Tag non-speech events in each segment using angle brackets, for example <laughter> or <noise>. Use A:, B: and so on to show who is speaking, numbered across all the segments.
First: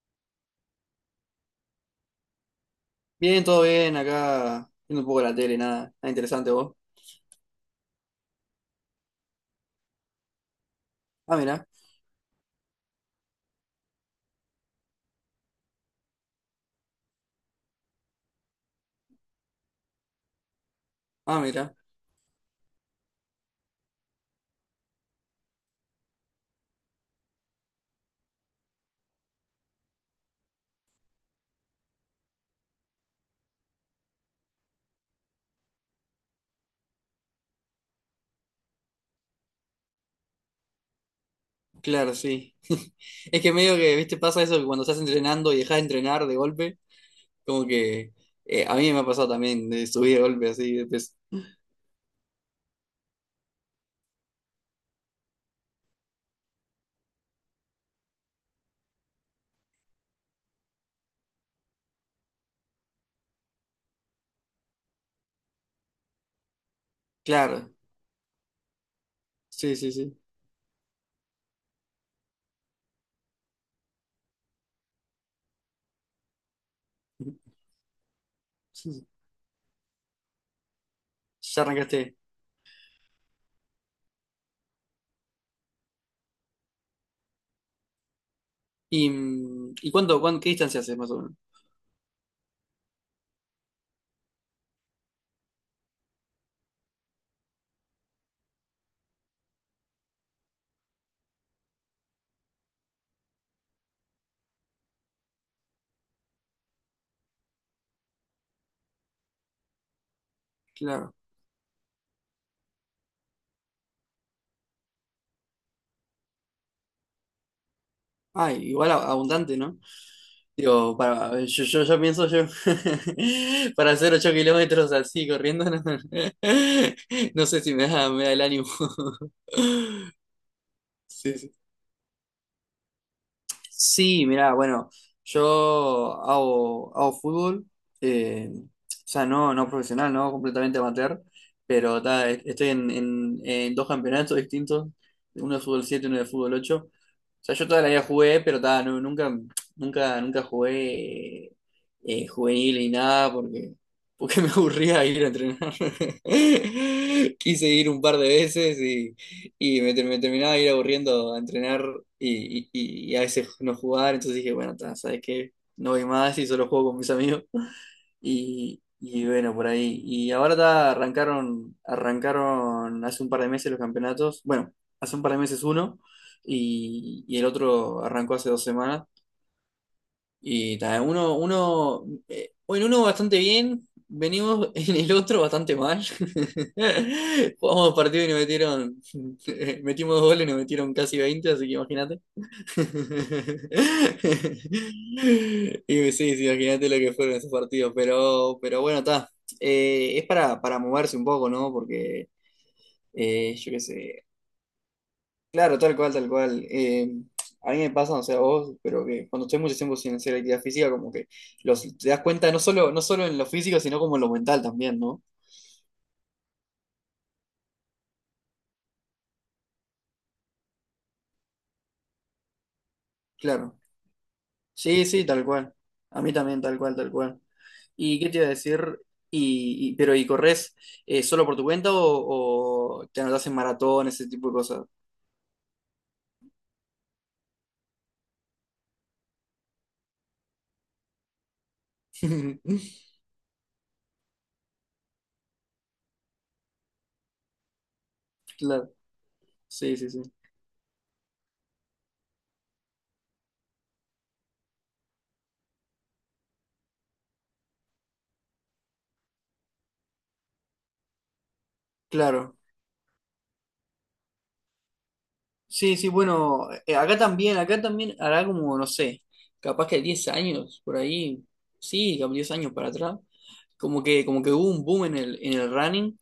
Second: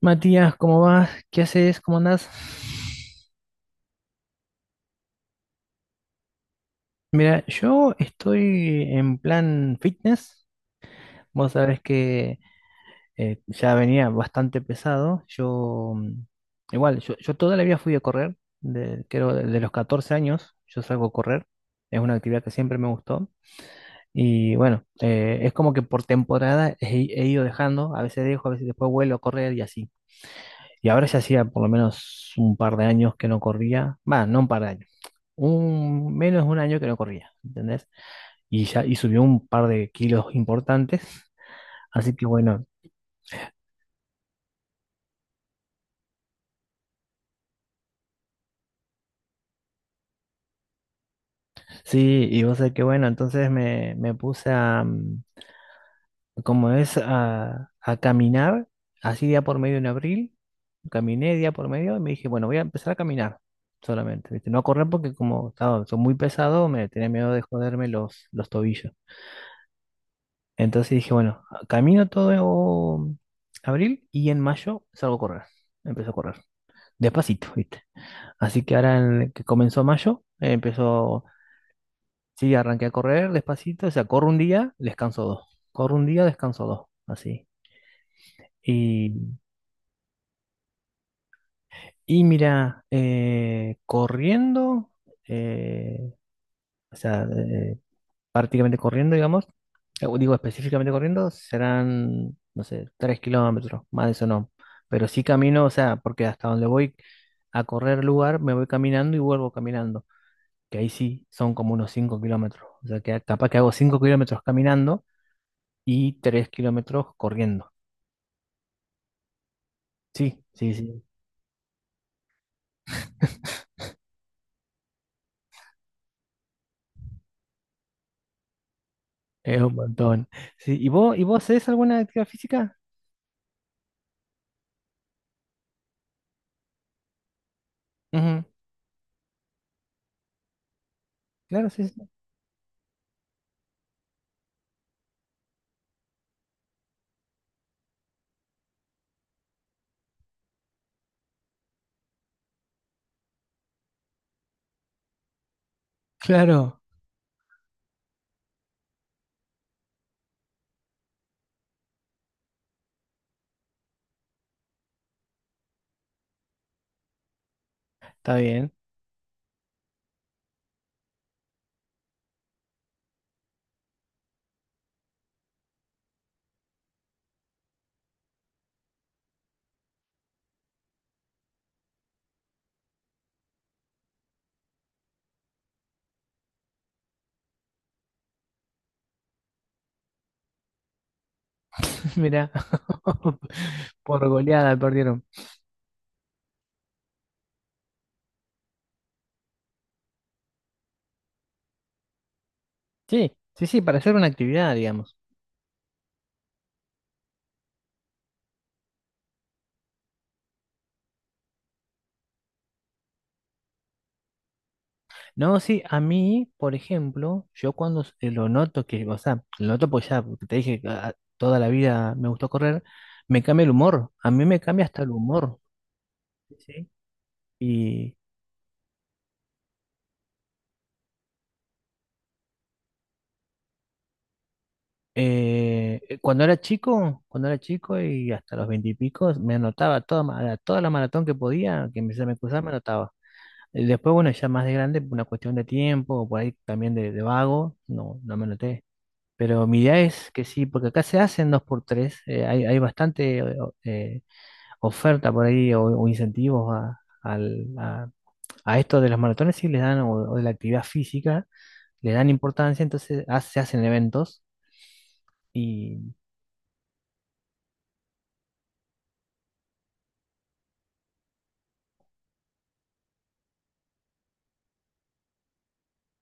A: Matías, ¿cómo vas? ¿Qué haces? ¿Cómo andás?
B: Bien, todo bien, acá viendo un poco la tele, nada, nada interesante, vos.
A: Mira, yo estoy en plan fitness.
B: Ah,
A: Vos
B: mira.
A: sabés que ya venía bastante pesado. Igual, yo toda la vida fui a correr, creo de los 14 años, yo salgo a
B: Ah,
A: correr.
B: mira.
A: Es una actividad que siempre me gustó. Y bueno, es como que por temporada he ido dejando, a veces dejo, a veces después vuelvo a correr y así. Y ahora ya hacía por lo menos un par de años que no corría, va, no un par de años, un, menos de un año que no corría, ¿entendés? Y ya, y subió un par de kilos importantes. Así
B: Claro,
A: que
B: sí.
A: bueno,
B: <laughs> Es que medio que, viste, pasa eso que cuando estás entrenando y dejas de entrenar de golpe, como que a mí me ha pasado también de subir de golpe así, de peso.
A: sí, y vos sabés que bueno, entonces me puse a, como es, a caminar, así día por medio en abril, caminé día por medio y me dije, bueno, voy a empezar a caminar solamente, ¿viste? No a correr porque como estaba, soy muy pesado, me tenía miedo de
B: Claro,
A: joderme los tobillos.
B: sí, sí, sí.
A: Entonces dije, bueno, camino todo abril y en mayo salgo a correr, empiezo a correr. De a pasito,
B: <laughs>
A: ¿viste? Así que
B: Sí,
A: ahora
B: sí.
A: que comenzó mayo, empezó,
B: Ya arrancaste.
A: sí, arranqué a correr despacito, o sea, corro un día, descanso dos, corro un día, descanso dos, así.
B: ¿Y,
A: Y,
B: mm, ¿y cuánto, qué distancia haces más o menos?
A: y mira, corriendo, eh, o sea, prácticamente corriendo, digamos, digo específicamente corriendo, serán, no sé, 3 kilómetros, más de eso no. Pero sí camino, o sea, porque hasta donde voy a correr lugar, me voy caminando y vuelvo caminando. Que ahí
B: Claro.
A: sí son como unos 5 kilómetros. O sea, que capaz que hago 5 kilómetros caminando y 3 kilómetros corriendo.
B: Ah, igual, abundante, ¿no?
A: Sí, sí,
B: Digo,
A: sí,
B: para, yo pienso yo, <laughs> para hacer 8 kilómetros así, corriendo, no, <laughs> no sé si me da el ánimo.
A: es un
B: <laughs>
A: montón. Sí, ¿y vos,
B: Sí.
A: haces alguna actividad física?
B: Sí, mirá, bueno, yo hago fútbol,
A: Ujú.
B: o sea, no, no profesional, no completamente amateur,
A: Claro, sí,
B: pero
A: sí.
B: ta, estoy en, en dos campeonatos distintos, uno de fútbol 7 y uno de fútbol 8. O sea, yo toda la vida jugué, pero ta, nunca, nunca, nunca jugué juvenil ni nada, porque, porque <laughs> me aburría ir a entrenar.
A: Claro,
B: <laughs> Quise ir un par de veces y me terminaba de ir aburriendo a entrenar y, y a veces no jugar, entonces dije, bueno, ta, ¿sabes qué? No voy más y solo juego con mis amigos. <laughs>
A: está bien.
B: Y bueno, por ahí. Y ahora ta, arrancaron hace un par de meses los campeonatos. Bueno, hace un par de meses uno, y el otro arrancó hace 2 semanas. Y ta, en uno bastante bien, venimos, <laughs> en el otro bastante mal. <laughs> Jugamos partido y nos metieron, <laughs> metimos 2 goles y nos metieron casi 20, así que
A: <laughs>
B: imagínate.
A: Mira, <laughs> por goleada perdieron.
B: <laughs> Y sí, sí, imagínate lo que fueron esos partidos, pero bueno, está. Es para moverse un poco, ¿no? Porque
A: Sí, sí,
B: yo qué
A: sí, para hacer
B: sé.
A: una actividad, digamos.
B: Claro, tal cual, tal cual. A mí me pasa, no sé a vos, pero que cuando estoy mucho tiempo sin hacer actividad física, como que te das cuenta no solo, no solo en lo físico, sino como en lo mental también, ¿no?
A: No, sí, a mí, por ejemplo, yo cuando lo noto que, o sea, lo noto porque ya, porque te dije, ah, toda la vida me gustó correr, me cambia el
B: Claro.
A: humor, a mí me cambia hasta
B: Sí,
A: el
B: sí, tal
A: humor.
B: cual. A mí también, tal
A: Sí.
B: cual, tal cual.
A: Y
B: ¿Y qué te iba a decir? Pero ¿y corres solo por tu cuenta o te anotás en maratón, ese tipo de cosas?
A: cuando era chico y hasta los veintipicos, me anotaba toda, toda la maratón que podía, que me, se me cruzaba, me
B: <laughs>
A: anotaba. Y después, bueno, ya más de grande, por una cuestión de tiempo, o por ahí también de, vago, no, no me anoté.
B: Claro,
A: Pero mi
B: sí,
A: idea
B: sí, sí.
A: es que sí, porque acá se hacen dos por tres, hay bastante oferta por ahí o, incentivos a esto de las maratones, sí les dan, o de la actividad física, le dan
B: Claro.
A: importancia, entonces se hacen eventos
B: Sí,
A: y
B: sí, bueno, acá también hará como, no sé, capaz que 10 años, por ahí, sí, capaz 10 años para atrás, como que hubo un boom en el running,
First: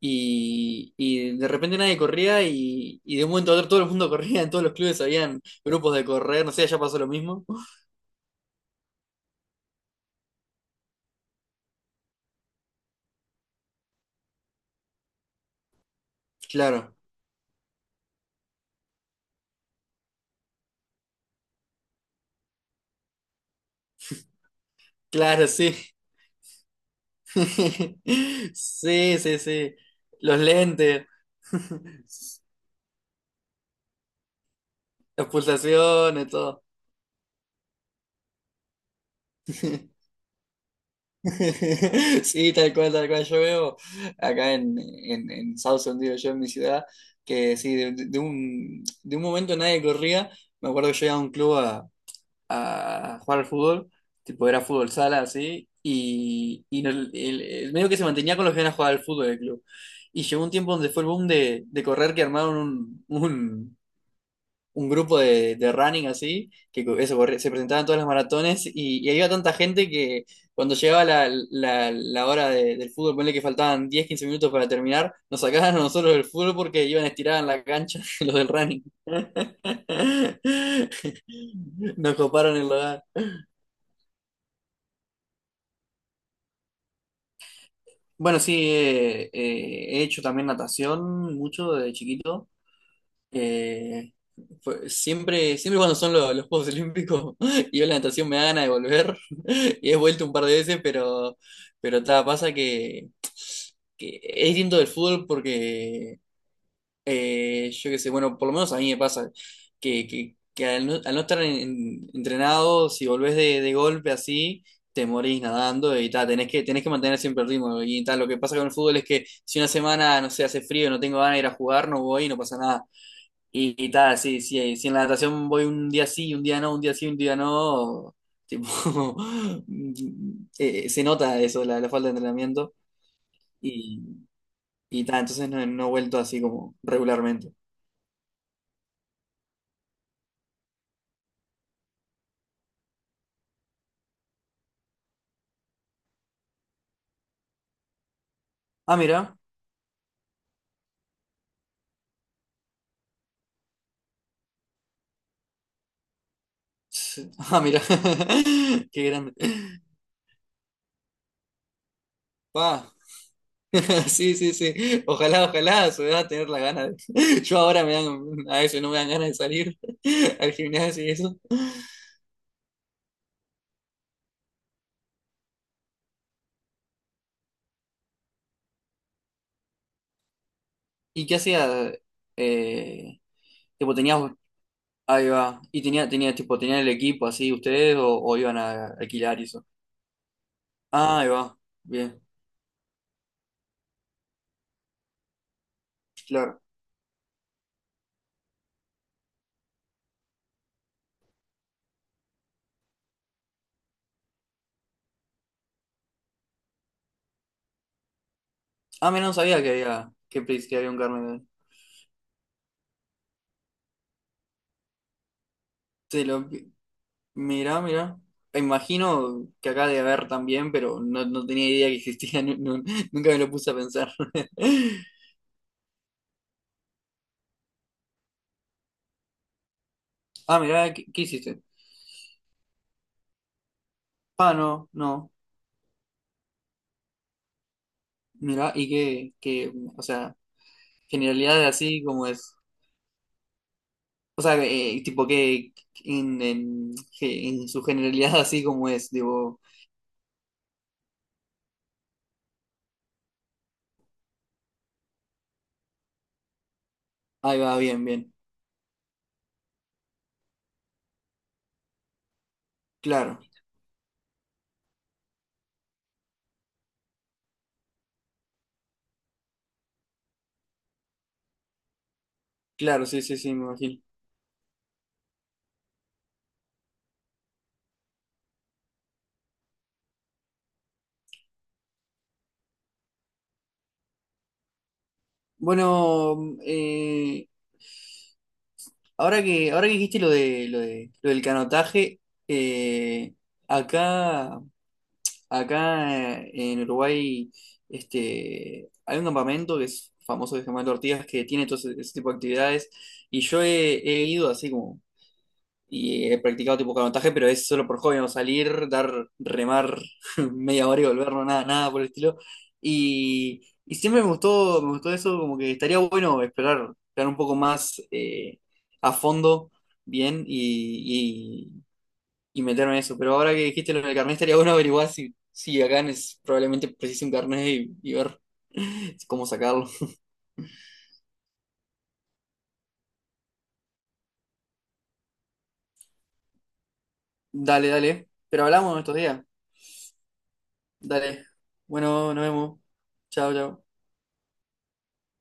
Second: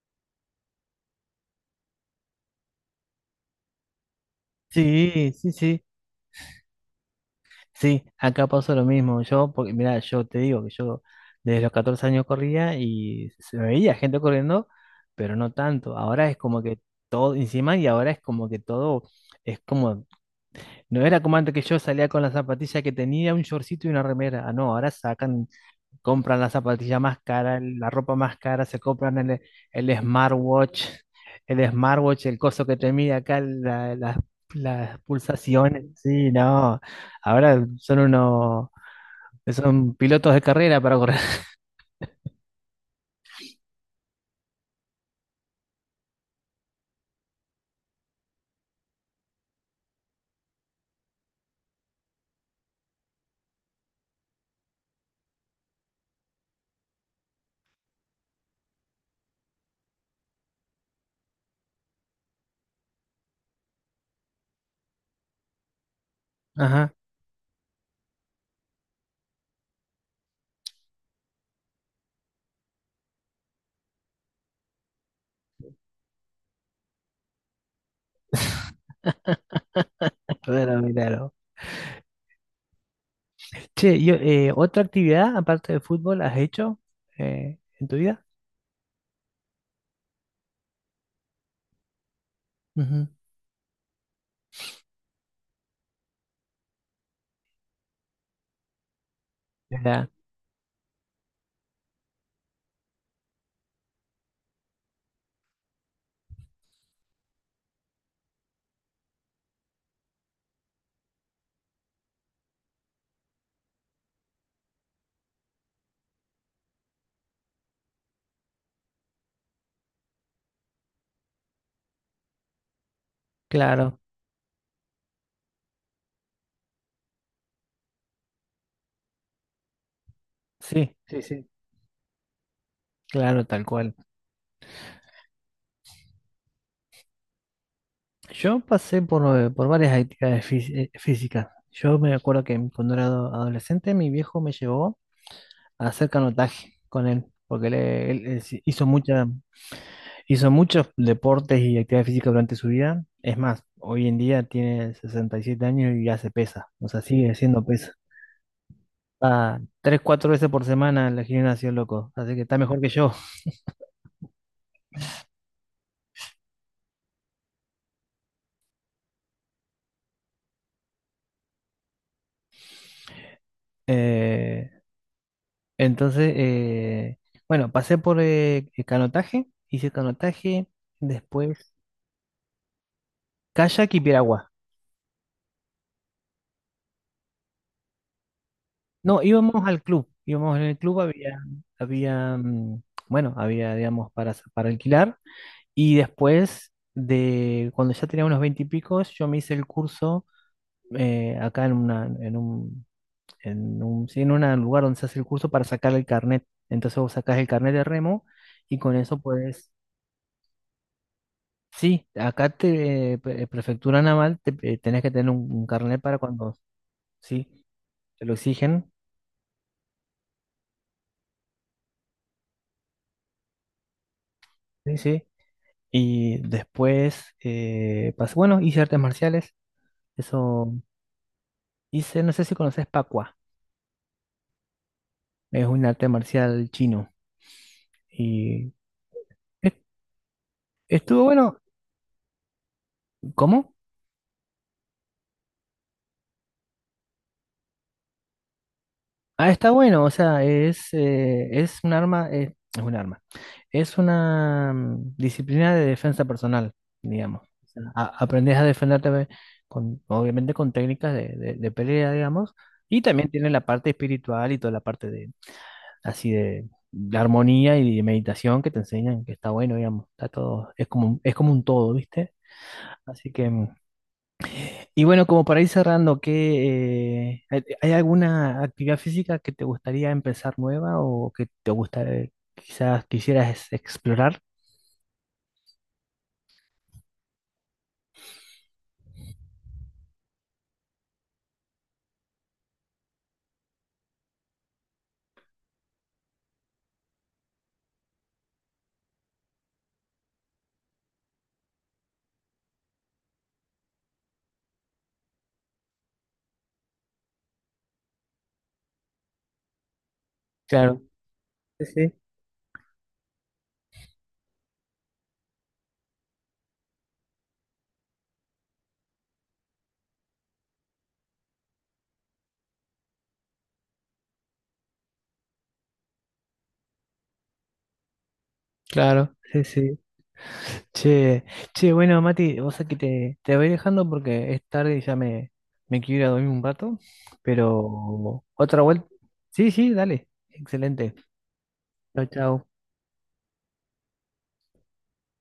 B: y de repente nadie corría, y de un momento a otro todo el mundo <laughs> corría, en todos los clubes
A: sí,
B: habían
A: sí, sí,
B: grupos de correr, no sé, allá pasó lo mismo.
A: sí, acá pasó lo mismo, yo, porque mira, yo te digo que yo desde los 14 años corría y se me veía gente corriendo, pero no tanto, ahora es como que
B: Claro,
A: todo encima y ahora es como que todo es como. No era como antes que yo salía con la zapatilla que tenía, un shortcito y una remera. Ah, no, ahora sacan,
B: claro, sí.
A: compran la zapatilla más cara, la
B: <laughs>
A: ropa más cara, se compran
B: Sí, sí, sí.
A: el
B: Los
A: smartwatch,
B: lentes,
A: el smartwatch, el
B: <laughs>
A: coso que te mide acá, las
B: las
A: pulsaciones.
B: pulsaciones,
A: Sí,
B: todo.
A: no. Ahora son unos, son
B: <laughs>
A: pilotos de carrera para correr. <laughs>
B: <laughs> Sí, tal cual, tal cual. Yo veo acá en, en Southend, digo yo, en mi ciudad, que sí, de, de un momento nadie corría. Me acuerdo que yo iba a un club a jugar al fútbol, tipo era fútbol sala, así, y el medio que se mantenía con los que iban a jugar al fútbol del club. Y llegó un tiempo donde fue el boom de correr, que armaron un, un grupo de running así, que
A: Ajá,
B: eso, se presentaban todas las maratones, y había tanta gente que cuando llegaba la, la hora del fútbol, ponle que faltaban 10, 15 minutos para terminar, nos sacaban a nosotros del fútbol porque iban estirados en la cancha <laughs> los del running. <laughs>
A: claro, claro.
B: Nos coparon el lugar.
A: Che, ¿otra actividad aparte del fútbol has hecho en tu vida?
B: Bueno, sí, he hecho también natación mucho de chiquito.
A: Ujú.
B: Eh, Siempre, cuando son los Juegos Olímpicos, <laughs> y yo la natación me da ganas de volver, <laughs> y he
A: Ya,
B: vuelto un par de veces, pero ta, pasa que es distinto del fútbol porque yo qué sé, bueno, por lo menos a mí me pasa que al no estar entrenado, si volvés de golpe así, te morís nadando, y ta, tenés que mantener siempre el ritmo y tal, lo que pasa con el fútbol es que si una semana, no sé, hace frío, no tengo ganas de ir a jugar, no voy y no pasa nada, y, y
A: claro,
B: tal, si, si en la natación voy un día sí, un día no, un día sí, un día no, tipo, <laughs>
A: sí,
B: se
A: sí,
B: nota
A: sí.
B: eso, la falta de entrenamiento.
A: Claro, tal cual.
B: Y, y tal, entonces no, no he vuelto así como regularmente.
A: Yo pasé por varias actividades físicas. Yo me acuerdo que cuando era adolescente, mi viejo me llevó a hacer canotaje con él, porque él
B: Ah, mira. <laughs>
A: hizo muchos deportes y actividades físicas durante su vida. Es más, hoy en día tiene 67 años y hace pesa, o sea, sigue
B: Ah,
A: haciendo
B: mira.
A: pesa.
B: <laughs> Qué grande.
A: Va tres, cuatro veces por semana al gimnasio, loco, así que está mejor
B: Pa.
A: que yo.
B: <laughs> Sí, sí, sí. Ojalá, ojalá se va a su edad tener la gana <laughs> Yo ahora a veces no me dan ganas de salir <laughs> al gimnasio y eso.
A: Eh, Entonces, bueno, pasé por el canotaje, hice canotaje,
B: ¿Y qué
A: después
B: hacía? Eh,
A: kayak
B: tipo,
A: y
B: tenías.
A: piragua.
B: Ahí va. ¿Y tenía tipo, tenían el equipo así ustedes o iban a
A: No,
B: alquilar y
A: íbamos
B: eso?
A: al club, íbamos en el club,
B: Ah, ahí
A: había,
B: va. Bien,
A: había, mm, bueno, había, digamos, para alquilar. Y
B: claro.
A: después cuando ya tenía unos 20 y picos, yo me hice el curso acá en una, en un, sí, en un lugar donde se hace el curso para sacar el carnet. Entonces vos sacás el carnet de remo y con
B: Ah,
A: eso
B: mira, no sabía que
A: puedes.
B: había, que había un carnet.
A: Sí, acá prefectura naval, te, tenés que tener un carnet para
B: Te lo,
A: cuando, sí,
B: mira, mira.
A: te lo exigen,
B: Imagino que acá debe haber también, pero no, no tenía idea que existía, <laughs> nunca me lo puse a pensar.
A: sí,
B: <laughs>
A: sí. Y después, bueno, hice artes marciales,
B: Ah,
A: eso
B: mira, ¿qué hiciste?
A: hice, no sé si conoces Pacua,
B: Ah, no, no.
A: es un arte marcial chino.
B: Mira,
A: Y
B: y qué,
A: es-
B: o sea,
A: estuvo bueno,
B: generalidades así, como es.
A: ¿cómo?
B: O sea, tipo que que en su generalidad así, como es,
A: Ah,
B: digo,
A: está bueno, o sea, es un arma, es una disciplina de defensa personal, digamos.
B: ahí
A: O
B: va,
A: sea,
B: bien, bien.
A: aprendes a defenderte ve, con, obviamente, con técnicas de pelea, digamos, y también
B: Claro,
A: tiene la parte espiritual y toda la parte de, así de armonía y de meditación que te enseñan, que está bueno, digamos, está todo, es como, es como un todo, ¿viste?
B: claro, sí,
A: Así
B: sí,
A: que
B: sí, me imagino.
A: y bueno, como para ir cerrando, ¿qué, hay alguna actividad física que te gustaría empezar nueva o que te gusta, quizás quisieras explorar?
B: Bueno, ahora que dijiste lo de, lo del canotaje, eh, acá, acá en Uruguay, este, hay un campamento que es famoso, de Germán Ortigas, que tiene todo ese, ese tipo de actividades, y yo he, he ido así como. Y he practicado tipo canotaje, pero es solo por hobby, no salir, dar, remar <laughs> media
A: Claro,
B: hora y volver, no, nada,
A: sí,
B: nada por el
A: sí,
B: estilo. Y siempre me gustó eso, como que estaría bueno esperar, esperar un poco más, a fondo, bien, y, y meterme en eso. Pero ahora que dijiste lo del carnet, estaría bueno averiguar si, si acá es, probablemente precise un carnet, y ver <laughs>
A: claro,
B: cómo
A: sí,
B: sacarlo.
A: sí. Che, che, bueno, Mati, vos sabés que te voy dejando porque es tarde y ya me quiero ir a dormir un rato,
B: Dale, dale.
A: pero
B: Pero
A: otra
B: hablamos
A: vuelta.
B: estos días.
A: Sí, sí, dale, excelente.
B: Dale.
A: Chao,
B: Bueno, nos
A: chao.
B: vemos. Chao, chao.